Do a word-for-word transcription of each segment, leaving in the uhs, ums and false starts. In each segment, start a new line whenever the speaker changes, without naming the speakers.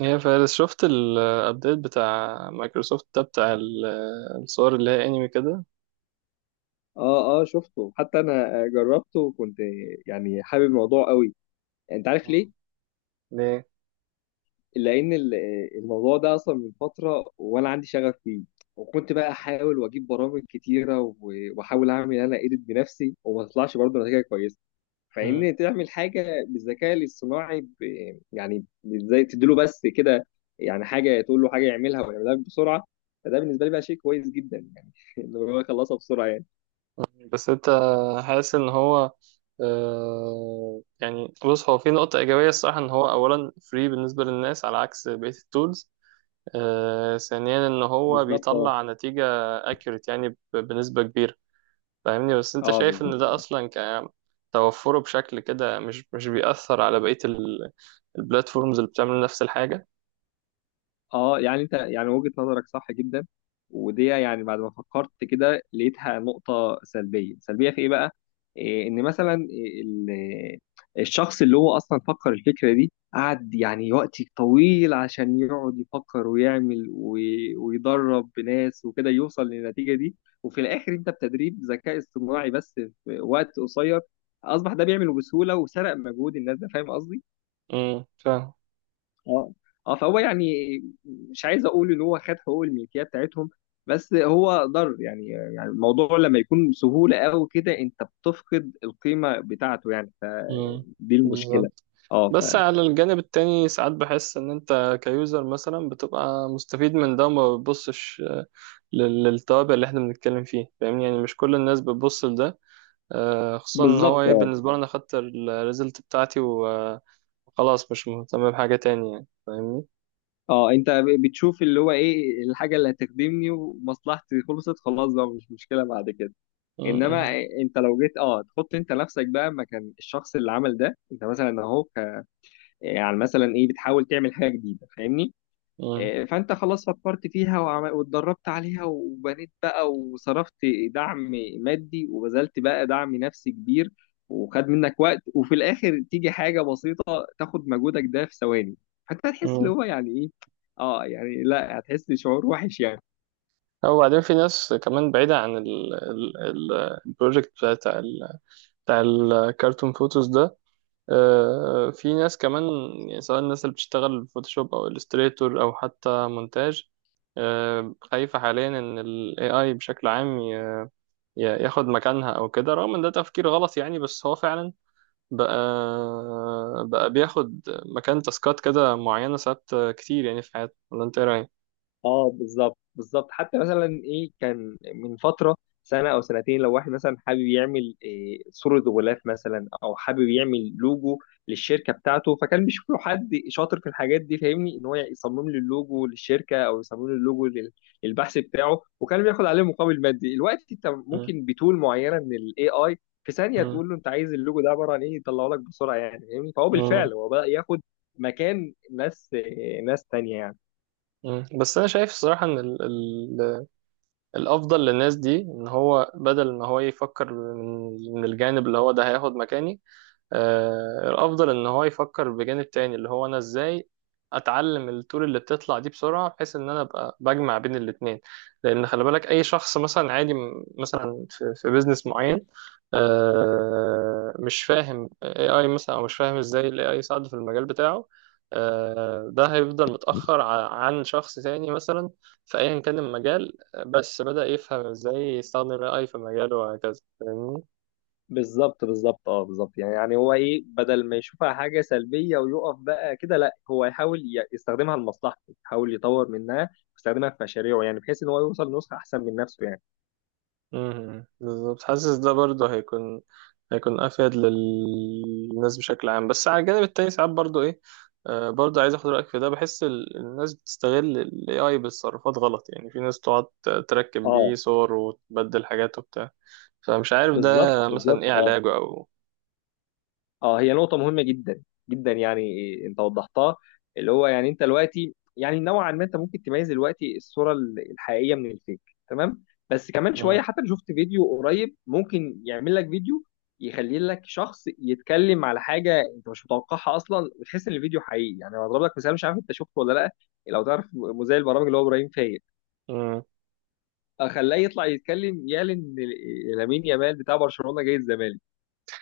يا فارس، شفت الابديت بتاع مايكروسوفت ده بتاع ال- الصور اللي هي انمي كده؟
اه اه شفته حتى انا آه، جربته وكنت يعني حابب الموضوع قوي. انت عارف ليه؟
ليه؟
لان ال- آه، الموضوع ده اصلا من فتره وانا عندي شغف فيه، وكنت بقى احاول واجيب برامج كتيره و- واحاول اعمل انا ايديت بنفسي وما تطلعش برضه نتيجه كويسه.
مم.
فان تعمل حاجه بالذكاء الاصطناعي ب... يعني ازاي تديله بس كده، يعني حاجه تقول له حاجه يعملها ويعملها لك بسرعه. فده بالنسبه لي بقى شيء كويس جدا يعني انه هو يخلصها بسرعه يعني.
بس انت حاسس ان هو آه يعني بص، هو في نقطة إيجابية الصراحة، إن هو أولا فري بالنسبة للناس على عكس بقية التولز، آه ثانيا إن هو
بالظبط اه
بيطلع نتيجة accurate يعني ب- بنسبة كبيرة، فاهمني؟ بس أنت
اه
شايف
بالظبط
إن ده أصلا ك- توفره بشكل كده مش مش بيأثر على بقية ال- البلاتفورمز اللي بتعمل نفس الحاجة؟
اه يعني انت يعني وجهة نظرك صح جدا، ودي يعني بعد ما فكرت كده لقيتها نقطة سلبية. سلبية في ايه بقى؟ إيه ان مثلا ال- الشخص اللي هو اصلا فكر الفكرة دي قعد يعني وقت طويل عشان يقعد يفكر ويعمل وي- ويدرب ناس وكده يوصل للنتيجة دي، وفي الاخر انت بتدريب ذكاء اصطناعي بس في وقت قصير اصبح ده بيعمله بسهولة وسرق مجهود الناس ده. فاهم قصدي؟
امم، فاهم.
اه اه، فهو يعني مش عايز اقول ان هو خد حقوق الملكيه بتاعتهم، بس هو ضر يعني. يعني الموضوع لما يكون بسهوله قوي كده انت بتفقد القيمه بتاعته يعني.
امم،
فدي المشكله.
بالظبط.
اه ف
بس على الجانب التاني ساعات بحس ان انت كيوزر مثلا بتبقى مستفيد من ده وما بتبصش، آه، لل- للتوابع اللي احنا بنتكلم فيه، فاهمني؟ يعني مش كل الناس بتبص لده. آه، خصوصا ان
بالظبط
هو ايه،
اه.
بالنسبه لي انا خدت الريزلت بتاعتي و- آه، وخلاص، مش مهتم بحاجه تانية يعني، فاهمني؟
اه انت ب- بتشوف اللي هو ايه الحاجه اللي هتخدمني ومصلحتي، خلصت خلاص بقى مش مشكله بعد كده. انما
امم.
انت لو جيت اه تحط انت نفسك بقى مكان الشخص اللي عمل ده، انت مثلا اهو ك- يعني مثلا ايه بتحاول تعمل حاجه جديده فاهمني.
امم.
آه، فانت خلاص فكرت فيها وعم- واتدربت عليها وبنيت بقى وصرفت دعم مادي وبذلت بقى دعم نفسي كبير، وخد منك وقت، وفي الاخر تيجي حاجه بسيطه تاخد مجهودك ده في ثواني. فانت هتحس اللي
امم.
هو يعني ايه. اه يعني لا، هتحس بشعور وحش يعني.
او بعدين في ناس كمان بعيده عن البروجكت بتاع ال- بتاع الكرتون فوتوز ده. آه، في ناس كمان، يعني سواء الناس اللي بتشتغل فوتوشوب او الستريتور او حتى مونتاج، آه، خايفة حاليا ان ال A I بشكل عام ي- ي- ياخد مكانها او كده، رغم ان ده تفكير غلط يعني، بس هو فعلا بقى بقى بياخد مكان تاسكات كده معينة ساعات كتير يعني في حياتنا، ولا انت ايه رأيك؟
اه بالظبط بالظبط. حتى مثلا ايه، كان من فتره سنه او سنتين، لو واحد مثلا حابب يعمل إيه صوره غلاف مثلا، او حابب يعمل لوجو للشركه بتاعته، فكان بيشوف له حد شاطر في الحاجات دي فاهمني، ان هو يصمم له اللوجو للشركه، او يصمم له اللوجو لل- للبحث بتاعه، وكان بياخد عليه مقابل مادي. دلوقتي انت
مم.
ممكن بتول معينه من الاي اي في ثانيه
مم.
تقول له انت عايز اللوجو ده عباره عن ايه يطلعه لك بسرعه يعني، فاهمني؟ فهو
مم.
بالفعل هو بدا ياخد مكان ناس إيه، ناس تانيه يعني.
مم. بس انا شايف الصراحة ان ال ال الافضل للناس دي ان هو بدل ما هو يفكر من من الجانب اللي هو ده هياخد مكاني، آه، الافضل ان هو يفكر بجانب تاني، اللي هو انا ازاي اتعلم الطول اللي بتطلع دي بسرعه، بحيث ان انا ابقى بجمع بين الاتنين. لان خلي بالك، اي شخص مثلا عادي، م- مثلا في, في بيزنس معين، آه، مش فاهم اي اي مثلا، او مش فاهم ازاي الاي اي يساعده في المجال بتاعه، آه، ده هيفضل متاخر ع- عن شخص تاني مثلا في ايا كان المجال، آه، بس بدأ يفهم ازاي يستخدم الاي اي في مجاله وهكذا، فاهمني؟
بالظبط بالظبط اه بالظبط يعني يعني هو ايه، بدل ما يشوفها حاجه سلبيه ويقف بقى كده، لا، هو يحاول ي- يستخدمها لمصلحته، يحاول يطور منها ويستخدمها في مشاريعه يعني، بحيث ان هو يوصل لنسخه احسن من نفسه يعني.
مم. بالظبط. حاسس ده برضه هيكون هيكون افيد للناس بشكل عام، بس على الجانب التاني ساعات برضه ايه، آه برضه عايز اخد رايك في ده، بحس ال- الناس بتستغل الاي اي بالتصرفات غلط يعني، في ناس تقعد ت- تركب بيه
اه
صور وتبدل حاجات وبتاع، فمش عارف ده
بالظبط
مثلا
بالظبط
ايه
اه
علاجه او.
اه هي نقطة مهمة جدا جدا يعني، إيه، انت وضحتها. اللي هو يعني انت دلوقتي، يعني نوعا ما انت ممكن تميز دلوقتي الصورة ال- الحقيقية من الفيك، تمام؟ بس كمان
مم.
شوية، حتى أنا شفت فيديو قريب ممكن يعمل لك فيديو يخلي لك شخص يتكلم على حاجة انت مش متوقعها اصلا، وتحس ان الفيديو حقيقي يعني. انا هضرب لك مثال، مش عارف انت شفته ولا لا. لو تعرف مذيع البرامج اللي هو ابراهيم فايق،
مم.
آه، خلاه يطلع يتكلم يعلن إن لامين يامال بتاع برشلونة جاي الزمالك،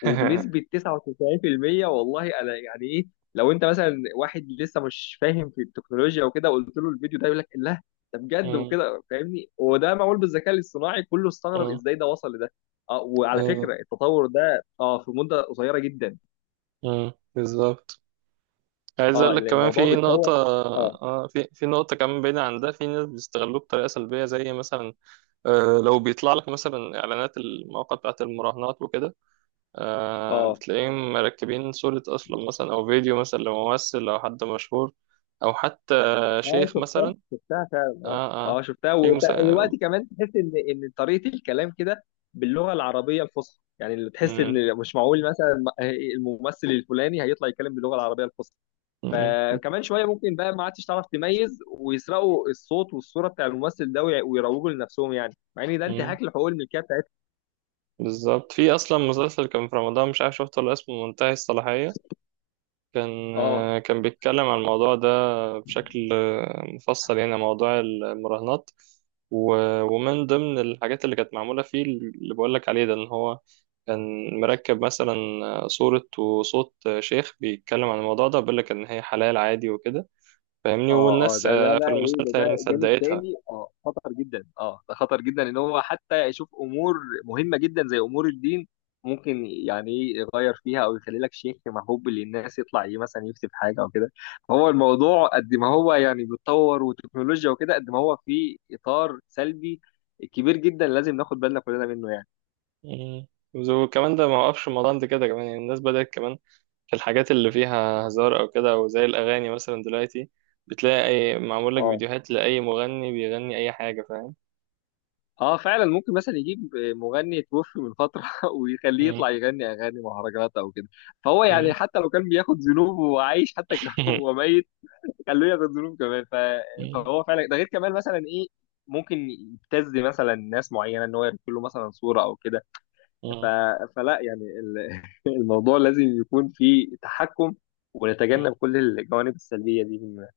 وبنسبة تسعة وتسعين في المية والله، انا يعني ايه، لو انت مثلا واحد لسه مش فاهم في التكنولوجيا وكده قلت له الفيديو ده يقول لك لا، ده بجد
مم.
وكده فاهمني، وده معمول بالذكاء الاصطناعي، كله استغرب
مم.
ازاي ده وصل لده. اه، وعلى
أيوه.
فكرة التطور ده اه في مدة قصيرة جدا.
مم. بالظبط. عايز
اه،
اقول لك
اللي
كمان
الموضوع
في نقطة،
بيتطور. اه.
اه في في نقطة كمان بعيدة عن ده، في ناس بيستغلوه بطريقة سلبية، زي مثلا، آه، لو بيطلع لك مثلا اعلانات المواقع بتاعت المراهنات وكده، آه،
اه
بتلاقيهم مركبين صورة اصلا مثلا او فيديو مثلا لممثل او حد مشهور، او حتى
اه
شيخ
شفتها،
مثلا.
شفتها فعلا اه.
اه
اه
اه
شفتها،
في مسا...
ودلوقتي كمان تحس ان ان طريقه الكلام كده باللغه العربيه الفصحى، يعني اللي تحس
مم،
ان مش معقول مثلا الممثل الفلاني هيطلع يتكلم باللغه العربيه الفصحى.
مم،
فكمان شويه ممكن بقى ما عادش تعرف تميز، ويسرقوا الصوت والصوره بتاع الممثل ده وي- ويروجوا لنفسهم يعني، مع ان ده
مم،
انتهاك لحقوق الملكيه بتاعتهم.
بالظبط. في اصلا مسلسل كان في رمضان، مش عارف شفته ولا، اسمه منتهي الصلاحية، كان
اه
كان بيتكلم عن الموضوع ده بشكل مفصل، يعني موضوع المراهنات، و- ومن ضمن الحاجات اللي كانت معمولة فيه اللي بقولك عليه ده، إن هو كان مركب مثلا صورة وصوت شيخ بيتكلم عن الموضوع ده، بيقولك إن هي حلال عادي وكده، فاهمني؟
اه، اه
والناس
ده ده
آه، في
بقى ايه، ده
المسلسل يعني
ده جانب
صدقتها.
تاني اه خطر جدا، اه ده خطر جدا، ان هو حتى يشوف امور مهمه جدا زي امور الدين، ممكن يعني إيه يغير فيها، او يخلي لك شيخ محبوب للناس يطلع ايه مثلا يكتب حاجه او كده. فهو الموضوع قد ما هو يعني بيتطور وتكنولوجيا وكده، قد ما هو في اطار سلبي كبير جدا لازم ناخد بالنا كلنا منه يعني.
مم. وكمان ده ما وقفش الموضوع عند كده، كمان يعني الناس بدأت كمان الحاجات اللي فيها هزار او كده، او زي الاغاني مثلا دلوقتي بتلاقي اي معمول لك
اه.
فيديوهات لاي مغني بيغني اي حاجه، فاهم؟
اه فعلا، ممكن مثلا يجيب مغني توفي من فتره ويخليه
مم.
يطلع يغني اغاني مهرجانات او كده، فهو
مم.
يعني حتى لو كان بياخد ذنوب وعايش حتى وهو ميت، خلوه ياخد ذنوب كمان ف...
مم.
فهو فعلا. ده غير كمان مثلا ايه، ممكن يبتز مثلا ناس معينه ان هو يرسل له مثلا صوره او كده. ف...
مم.
فلا يعني ال- الموضوع لازم يكون فيه تحكم، ونتجنب كل الجوانب السلبيه دي منه.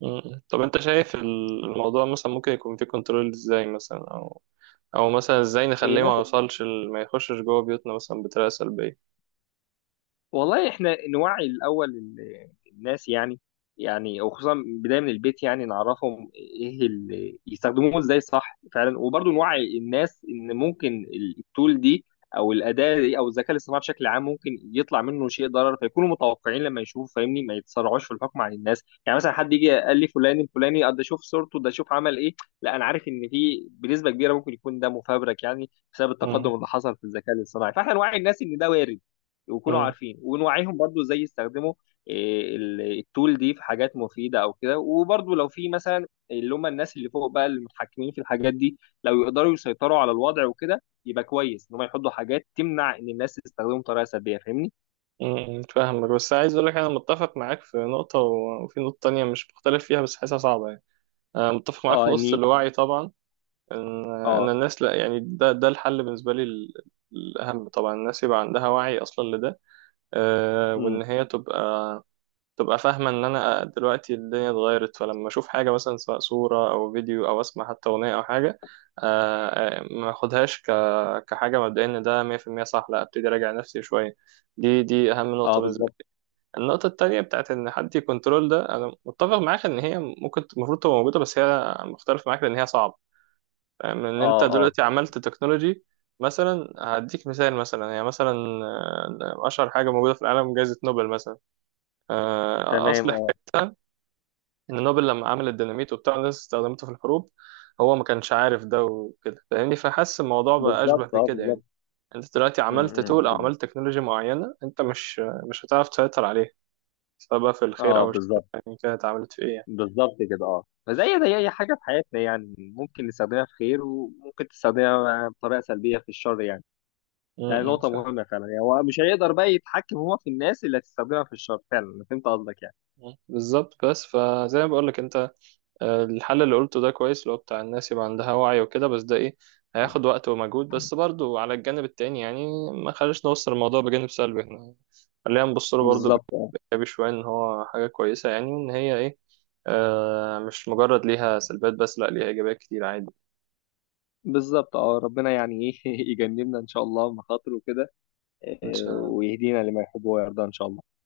مم. طب انت شايف الموضوع مثلا ممكن يكون فيه كنترول ازاي مثلا، او او مثلا ازاي نخليه ما يوصلش ال- ما يخشش جوه بيوتنا مثلا بطريقه سلبيه؟
والله احنا نوعي الاول ال- الناس يعني، يعني وخصوصا بدايه من البيت يعني نعرفهم ايه اللي يستخدموه ازاي صح فعلا، وبرضه نوعي الناس ان ممكن التول دي او الاداه دي او الذكاء الاصطناعي بشكل عام ممكن يطلع منه شيء ضرر، فيكونوا متوقعين لما يشوفوا فاهمني، ما يتسرعوش في الحكم على الناس يعني. مثلا حد يجي قال لي فلان الفلاني آه، ده شوف صورته، ده شوف عمل ايه، لا، انا عارف ان في بنسبه كبيره ممكن يكون ده مفبرك يعني، بسبب
مم.
التقدم اللي حصل في الذكاء الاصطناعي. فاحنا نوعي الناس ان ده وارد ويكونوا
مم.
عارفين، ونوعيهم برضو ازاي يستخدموا إيه، ال- التول دي في حاجات مفيدة او كده. وبرضو لو في مثلا اللي هم الناس اللي فوق بقى المتحكمين في الحاجات دي، لو يقدروا يسيطروا على الوضع وكده يبقى كويس ان هم يحطوا حاجات تمنع ان الناس تستخدمه بطريقة سلبية، فاهمني؟
مم. فاهمك، بس عايز اقول لك، انا متفق معاك في نقطه و- وفي نقطه تانية مش مختلف فيها بس حاسسها صعبه يعني. أنا متفق معاك في
اه
نقطه
اني
الوعي طبعا، ان ان
اه.
الناس، لا يعني ده ده الحل بالنسبه لي، ال- الاهم طبعا الناس يبقى عندها وعي اصلا لده، آه،
امم.
وان هي تبقى تبقى فاهمه ان انا دلوقتي الدنيا اتغيرت، فلما اشوف حاجه مثلا، سواء صوره او فيديو، او اسمع حتى اغنيه او حاجه، آه، آه، ما اخدهاش ك كحاجه مبدئيه ان ده مية في المية صح، لا ابتدي اراجع نفسي شويه. دي دي اهم نقطه
اه
بالنسبه
بالظبط.
لي. النقطه التانيه بتاعت ان حد يكنترول ده، انا متفق معاك ان هي ممكن المفروض تبقى موجوده، بس هي مختلف معاك ان هي صعبه. فاهم ان
اه
انت
اه
دلوقتي عملت تكنولوجي مثلا، هديك مثال مثلا، يعني مثلا، آه، اشهر حاجه موجوده في العالم جائزه نوبل مثلا، آه،
تمام.
اصل
اه
حكايتها ان نوبل لما عمل الديناميت وبتاع، الناس استخدمته في الحروب، هو ما كانش عارف ده وكده، فاهمني؟ فحس الموضوع بقى اشبه
بالظبط. اه
بكده يعني،
بالظبط.
انت دلوقتي
امم.
عملت
أمم،
تول او
بالظبط.
عملت تكنولوجي معينه، انت مش مش هتعرف تسيطر عليها، سواء بقى في الخير
اه
او الشر،
بالظبط
يعني كانت عملت في ايه يعني.
بالظبط كده. اه، فزي زي اي حاجه في حياتنا يعني، ممكن نستخدمها في خير، وممكن تستخدمها بطريقه سلبيه في الشر يعني.
م-
يعني
م،
نقطه
فاهم.
مهمه فعلا يعني، هو مش هيقدر بقى يتحكم هو في الناس اللي هتستخدمها في الشر فعلا. انا فهمت قصدك يعني.
م، بالظبط. بس فزي ما بقول لك، انت آه، الحل اللي قلته ده كويس، اللي هو بتاع الناس يبقى عندها وعي وكده، بس ده ايه، هياخد وقت ومجهود، بس برضو على الجانب التاني يعني ما خليش نوصل الموضوع بجانب سلبي، احنا خلينا نبص له برضه
بالظبط اه
بإيجابي شوية، إن هو حاجة كويسة يعني، وإن هي إيه، آه مش مجرد ليها سلبيات بس، لأ ليها إيجابيات كتير عادي.
بالظبط. اه، ربنا يعني ايه يجنبنا ان شاء الله مخاطر وكده، آه، ويهدينا لما يحب ويرضى ان شاء الله.